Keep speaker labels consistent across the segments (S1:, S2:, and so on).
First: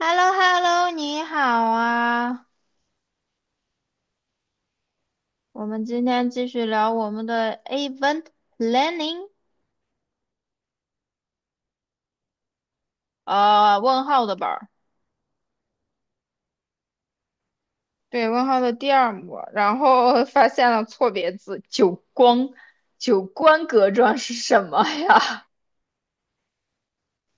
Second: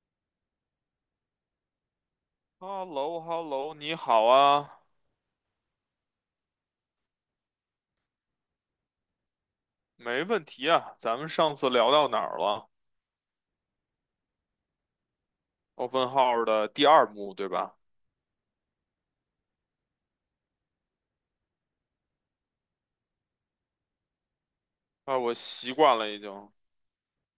S1: hello hello 你好啊！
S2: h e l l o h e l l o 你好啊，
S1: 我们今天继续聊我们的 event planning，
S2: 没问题啊。咱们上次聊到哪儿了？
S1: 问号的本儿。
S2: 奥本浩尔的第二幕，对吧？
S1: 对，问号的第二幕，然后发现了错别字，九光，九官格状是什么
S2: 啊，我
S1: 呀？
S2: 习惯了已经。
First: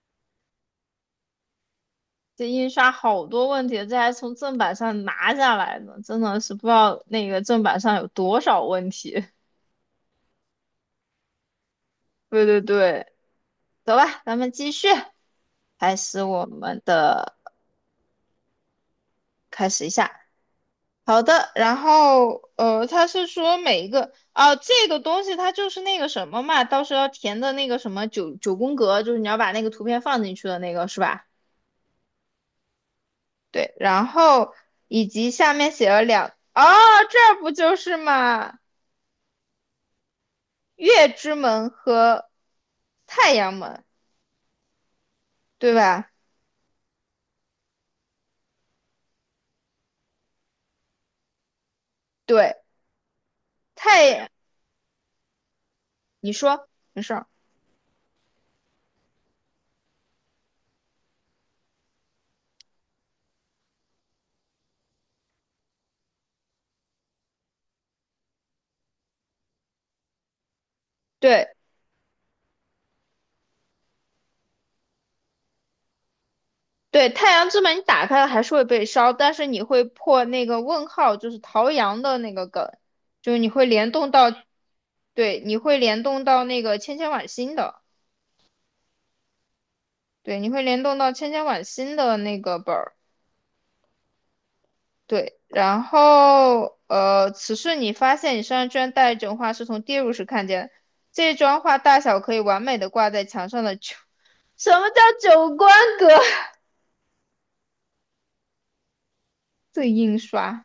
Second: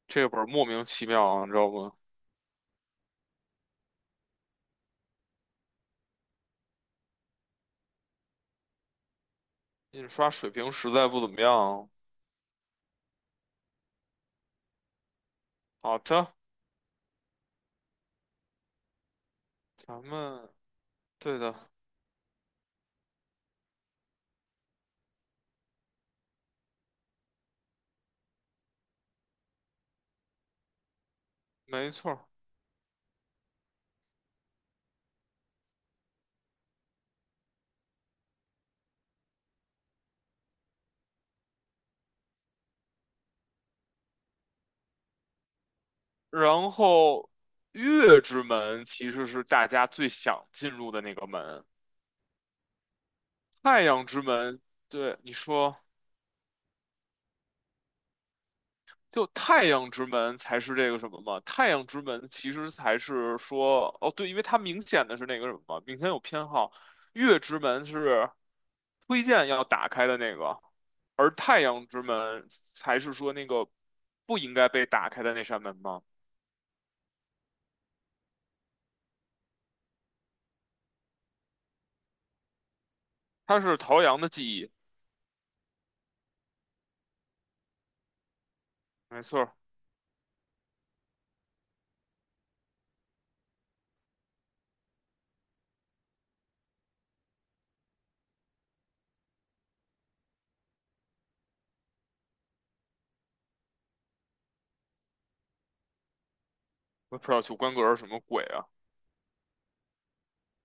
S2: 这本儿莫名其妙啊，你知道不？
S1: 这印刷好多问题，这还从正版上拿下来呢，真的是不知道那个正版上有多少问题。
S2: 印刷水平实在不怎么样。
S1: 对对对，走吧，咱们继续，开
S2: 好
S1: 始
S2: 的，
S1: 我们的，开始一
S2: 咱
S1: 下。
S2: 们
S1: 好
S2: 对
S1: 的，
S2: 的，
S1: 然后他是说每一个啊、这个东西它就是那个什么嘛，到时候要填的那个什么九九宫格，就是你要把那个图片放进去的那个是吧？
S2: 没错儿。
S1: 对，然后以及下面写了两，哦，这儿不就是嘛，月之门和太阳门，对吧？
S2: 然后，月之门其实是大家最想进入的那个门，
S1: 对，
S2: 太阳之
S1: 太
S2: 门。对，你说。
S1: 你说没事儿，
S2: 就太阳之门才是这个什么嘛？太阳之门其实才是说，哦，对，因为它明显的是那个什么嘛，明显有偏好。月之门是推荐要打开的那个，而
S1: 对，
S2: 太阳之门才是说那个不应该被打开的那扇门嘛。
S1: 对，太阳之门你打开了还是会被烧，但是你会破那个问号，就是陶阳的那个梗，就是你
S2: 它
S1: 会
S2: 是
S1: 联
S2: 陶
S1: 动
S2: 阳
S1: 到，
S2: 的记忆，
S1: 对，你会联动到那个千千晚星的，
S2: 没错儿。
S1: 对，你会联动到千千晚星的那个本儿，对，然后此时你发现你身上居然带一种画，是从跌入时看见的这张画大小可以完美的挂在墙上的九，什么叫九宫格？
S2: 我也不知道九宫格是什么鬼啊？
S1: 这印刷。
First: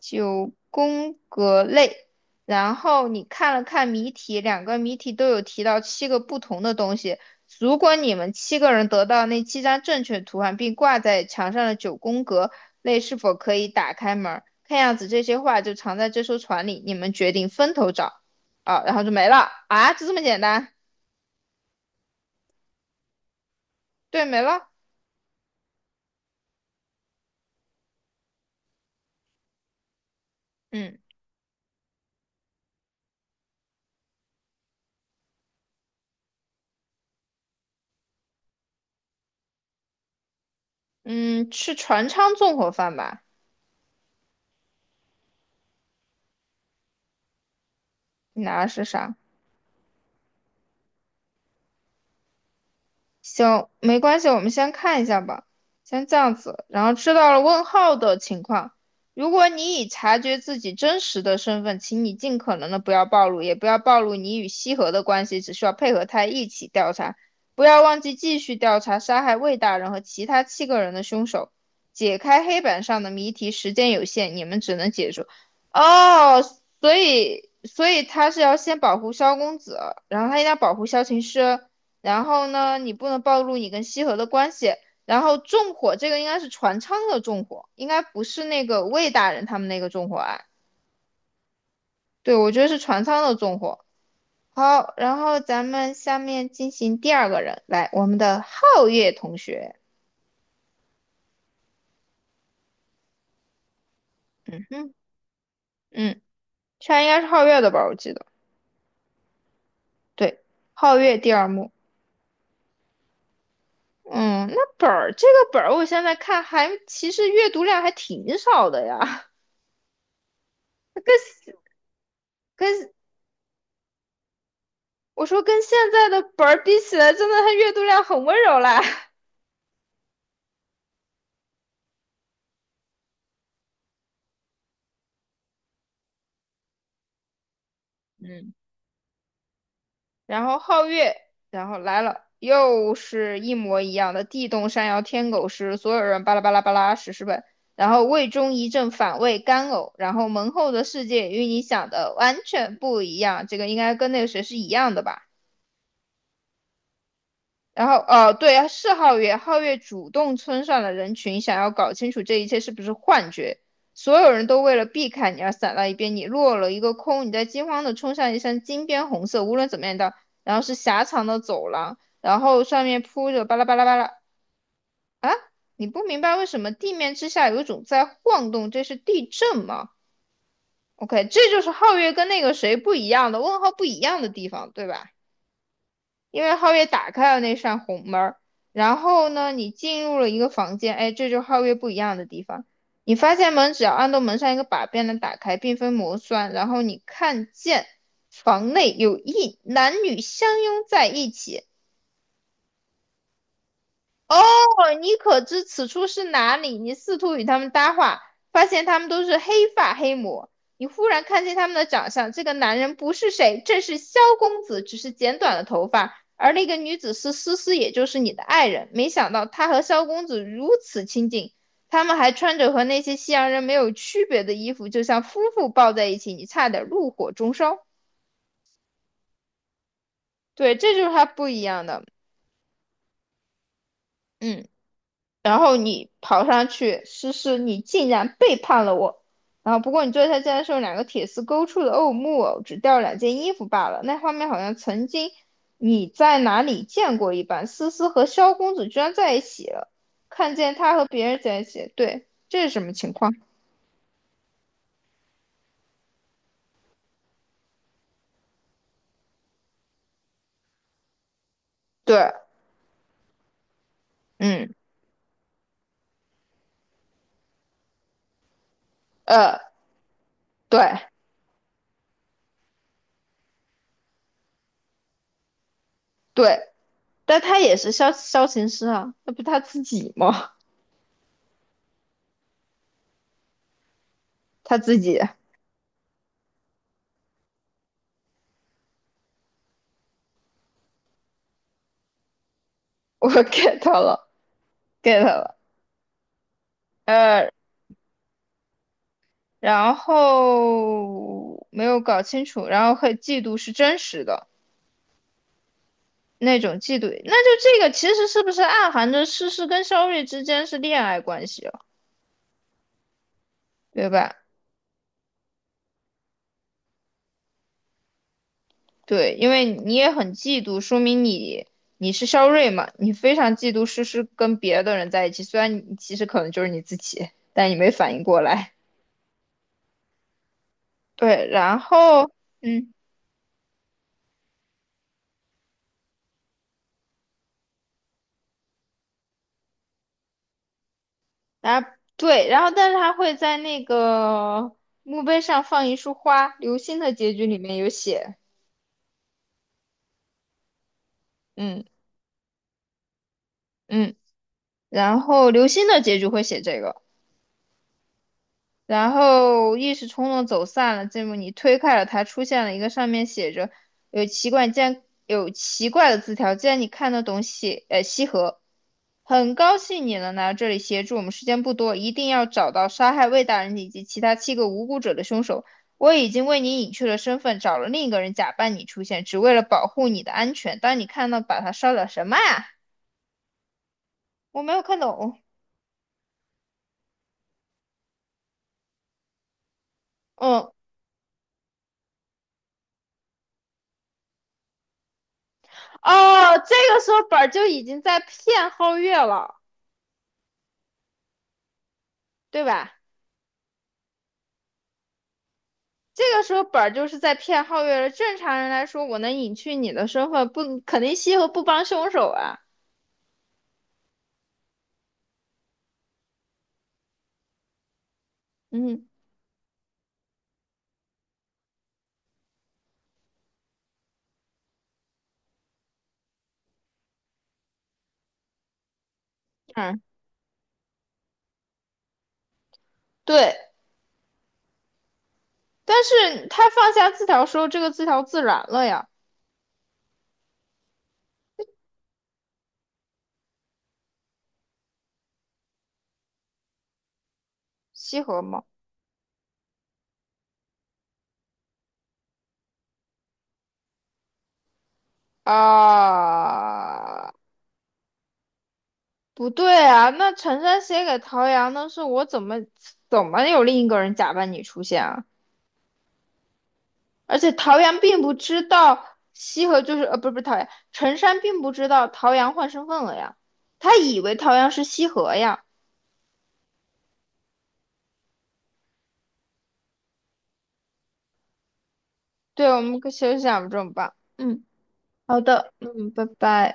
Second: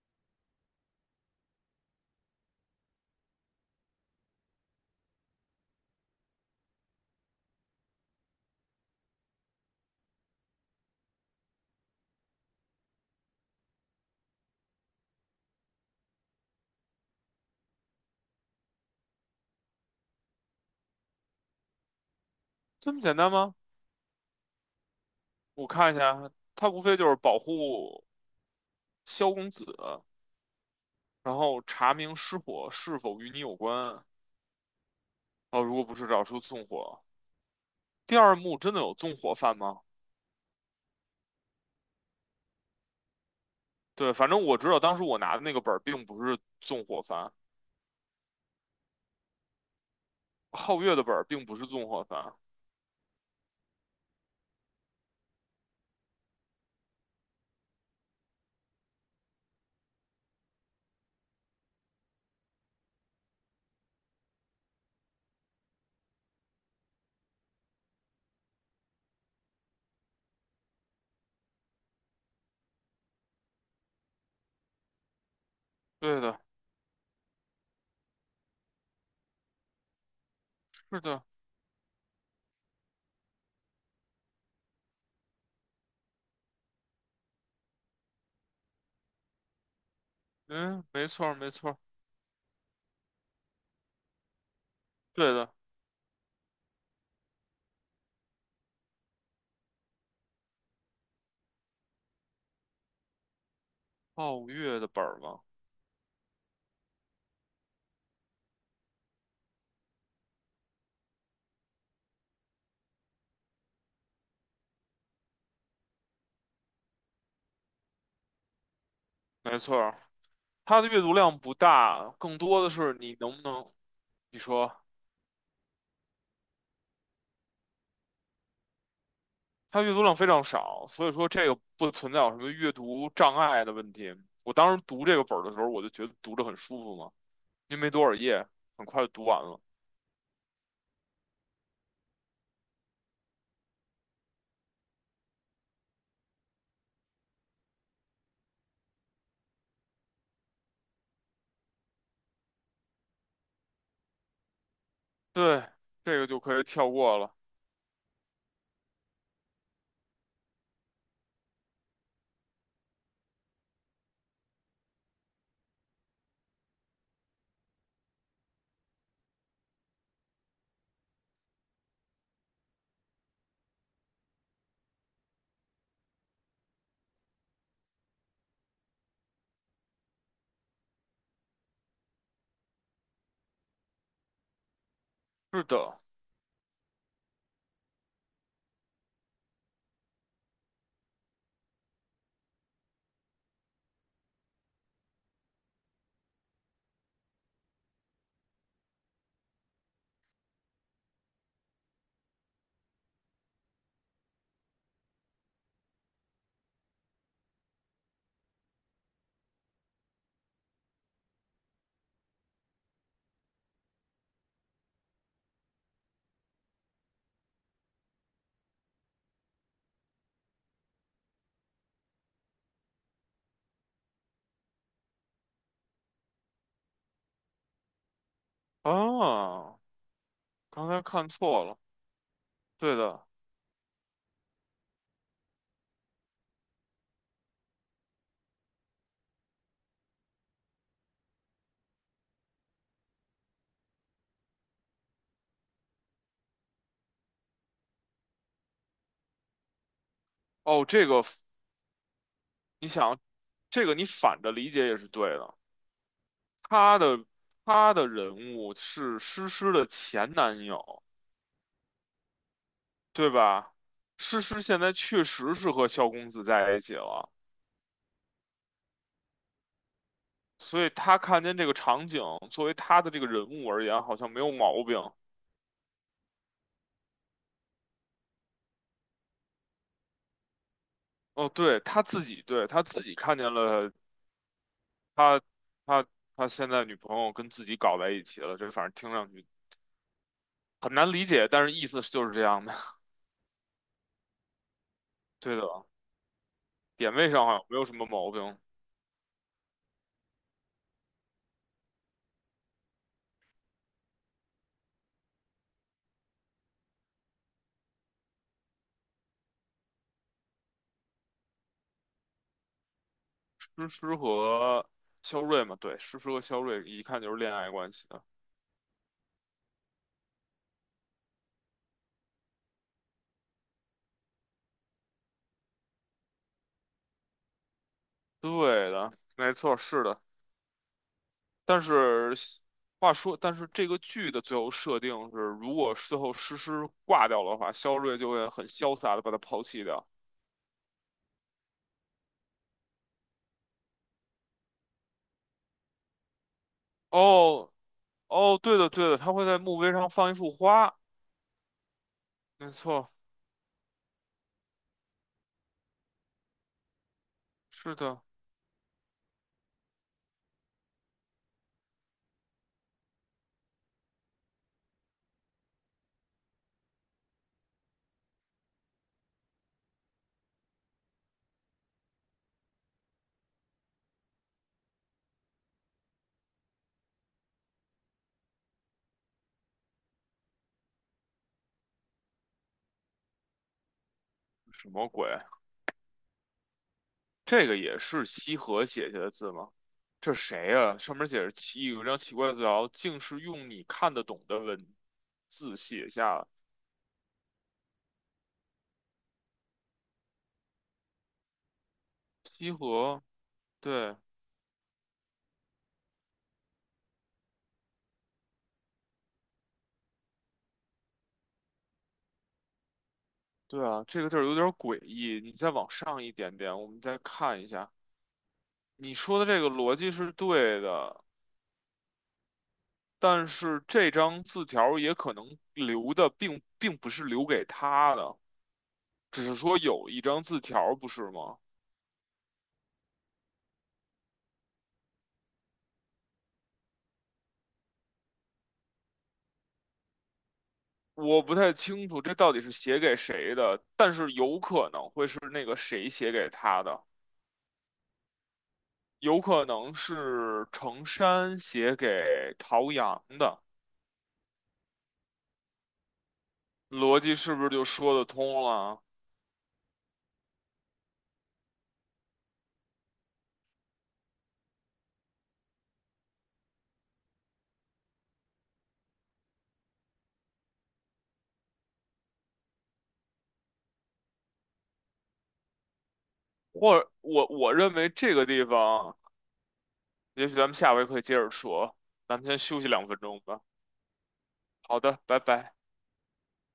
S1: 九宫格类，然后你看了看谜题，两个谜题都有提到七个不同的东西。如果你们七个人得到那七张正确图案，并挂在墙上的九宫格类，是否可以打开门儿？看样子这些画就藏在这艘船里，你们决定分头找啊，然后就没了啊，就这么简单？
S2: 这么简单吗？
S1: 对，没了。
S2: 我看一下，它无非就是保护萧公子，
S1: 嗯
S2: 然后查明失火是否与你有关。哦，如果不是找出纵火，第二幕真的有纵火犯吗？
S1: 嗯，吃船舱纵火犯吧，
S2: 对，反正我知道当时我拿的那个本儿并不是纵火犯，
S1: 你拿的是啥？
S2: 皓月的本儿并不是纵火犯。
S1: 行，没关系，我们先看一下吧，先这样子，然后知道了问号的情况。如果你已察觉自己真实的身份，请你尽可能的不要暴露，也不要暴露你与西河的关系，只需要配合他一起调查。不要忘记继续调查杀害魏大人和其他七个人的凶手，解开黑板上的谜题。时间有限，你们只能解除。
S2: 对的，
S1: 哦，所以他是要先保护萧公子，然后他应该保护
S2: 是
S1: 萧琴
S2: 的，
S1: 师。然后呢，你不能暴露你跟西河的关系。然后纵火这个应该是船舱的纵火，应该不是那个魏大人他们那个纵火案。
S2: 嗯，没错儿，没错儿，
S1: 对，我觉得是船舱的纵火。好，然
S2: 对
S1: 后
S2: 的，
S1: 咱们下面进行第二个人，来，我们的皓月同学。
S2: 皓月的
S1: 嗯
S2: 本儿吗？
S1: 嗯，这应该是皓月的吧？我记得，对，皓月第二幕。嗯，那本儿这个本儿，我现在看还其实阅读量还挺少的呀，
S2: 没错儿，它的阅读量 不
S1: 跟
S2: 大，更多的
S1: 跟
S2: 是你能不能，你说
S1: 我说跟现在的本儿比起来，真的他阅读量很温柔啦。
S2: 它阅读量非常少，所以说这个不存在有什么阅读障碍的问题。我当时读这个本儿的时候，我就觉得读着很舒服嘛，因为没多少页，
S1: 嗯，
S2: 很快就读完了。
S1: 然后皓月，然后来了，又是一模一样的地动山摇天狗食，所有人巴拉巴拉巴拉史诗本，然后胃中一阵反胃干呕，然后门后的世界与你想的完全不一样，这个应该跟那个谁是一样的吧？
S2: 对，这个就可以跳过了。
S1: 然后，哦，对，是皓月，皓月主动村上了人群，想要搞清楚这一切是不是幻觉。所有人都为了避开你而散到一边，你落了一个空。你在惊慌的冲向一扇金边红色，无论怎么样的，然后是狭长的走廊，然后上面铺着巴拉巴拉巴拉。你不明白为什么地面之下有一种在晃动，这是地震吗？OK，这就是皓月跟那个谁不一样的问号不一样的地方，对吧？
S2: 是的，
S1: 因为皓月打开了那扇红门然后呢，你进入了一个房间，哎，这就是皓月不一样的地方。你发现门只要按动门上一个把便能打开，并非魔栓。然后你看见房内有一男女相拥在一起，哦，你可知此处是哪里？你试图与他们搭话，发现他们都是黑发黑魔。你忽然看见他们的长相，这个男人不是谁，正是萧公子，只是剪短了头发。而那个女子是思思，也就是你的爱人。没想到她和萧公子如此亲近，他们还穿着和那些西洋人没有区别的衣服，就像夫妇抱在一起，你差点怒火中烧。
S2: 啊，
S1: 对，
S2: 刚
S1: 这
S2: 才
S1: 就是他
S2: 看
S1: 不一
S2: 错了。
S1: 样的。
S2: 对的，
S1: 嗯。然后你跑上去，诗诗，你竟然背叛了我。然后不过你坐下，竟然是用两个铁丝勾出的偶木偶，只掉了两件衣服罢了。那画面好像曾经你在哪里见过一般。思思和萧公子居然在一起了，看见
S2: 哦，
S1: 他和
S2: 这个
S1: 别人在一起，对，这是什
S2: 你
S1: 么情
S2: 想，
S1: 况？
S2: 这个你反着理解也是对的。他的他的人物是诗诗的前男友，
S1: 对，
S2: 对吧？诗诗
S1: 嗯，
S2: 现在确实是和萧公子在一起了，
S1: 呃，对
S2: 所以他看见这个场景，作为他的这个人物而言，好像没有毛病。
S1: 对，但他也是萧琴师啊，那不他自己吗？
S2: 哦，对，他自己，对，他自己看见了
S1: 他自己，
S2: 他他他现在女朋友跟自己搞在一起了，这反正听上去很难理解，但是意思就是这样的。
S1: 我 get 了，get
S2: 对
S1: 了。
S2: 的，点位上
S1: 呃，
S2: 好像没有什么毛病。
S1: 然后没有搞清楚，然后和嫉妒是真实的那种嫉妒，那就这个其实是不是暗含着诗诗跟肖睿之间是恋爱关系了，
S2: 诗
S1: 对
S2: 诗
S1: 吧？
S2: 和肖瑞嘛，对，诗诗和肖瑞一看就是恋爱关系的。
S1: 对，因为你也很嫉妒，说明你是肖睿嘛，你非常嫉妒诗诗跟别的人在一起，虽然你其实可能就是你自己，但你没反应过来。
S2: 对的，没错，是的。
S1: 对，然
S2: 但
S1: 后
S2: 是
S1: 嗯。
S2: 话说，但是这个剧的最后设定是，如果最后诗诗挂掉的话，肖瑞就会很潇洒的把她抛弃掉。
S1: 然后对，然后但是他会在那个墓碑上放一束花，《流星的结局》里
S2: 哦
S1: 面有写，
S2: 哦，对的对的，他会在墓碑上放一束花，
S1: 嗯
S2: 没错，
S1: 嗯，然后《流星的结局》会写这个。
S2: 是的。
S1: 然后一时冲动走散了。这幕你推开了他，出现了一个上面写着有奇怪，竟然有奇怪的字条。既然你看得懂写，西河，很高兴你能来到这里协助我们，时间不多，一定要找到杀害魏大人以及其他七个无辜者的凶手。我已经为你隐去了身份，找了另一个人假扮你出现，只为了保护你的安全。当你看到把他烧掉，什么呀？我没有
S2: 什
S1: 看
S2: 么鬼？
S1: 懂。
S2: 这个也是西河写下的字吗？这谁
S1: 嗯，
S2: 呀、上面写着奇有一张奇怪的字条，竟是用你看得懂的文字写下。
S1: 哦，这个时候本儿就已经在骗皓月了，对
S2: 西
S1: 吧？
S2: 河，对
S1: 这个时候本儿就是在骗皓月了。正常人来说，我能隐去你的身份，不肯定西河不帮凶手啊。
S2: 对啊，这个地儿有点诡异。你再往上一点点，我们再看一下。
S1: 嗯
S2: 你说的这个逻辑是对的，但是这张字条也可能留的并不是留给他的，只是说
S1: 嗯，
S2: 有一张字条，不是吗？
S1: 对。但是他放下字条时候，这个字条自燃了呀。
S2: 我不太清楚这到底是写给谁的，但是有可能会是那个谁写给他的，
S1: 西河吗？
S2: 有可能是程山写给陶阳的，逻
S1: 啊，
S2: 辑是不是就说得通了？
S1: 不对啊。那陈山写给陶阳的是我怎么有另一个人假扮你出现啊？而且陶阳并不知道西河就是不是不是陶阳，陈山并不知道陶阳换身份了呀。他以为陶阳是西河呀。
S2: 或者我认为这个地方，也许咱们下回可以接着说，咱们先
S1: 对，我
S2: 休息
S1: 们可
S2: 两
S1: 以
S2: 分
S1: 休
S2: 钟
S1: 息
S2: 吧。
S1: 2分钟吧。嗯，
S2: 好的，拜
S1: 好的，
S2: 拜。
S1: 嗯，拜拜。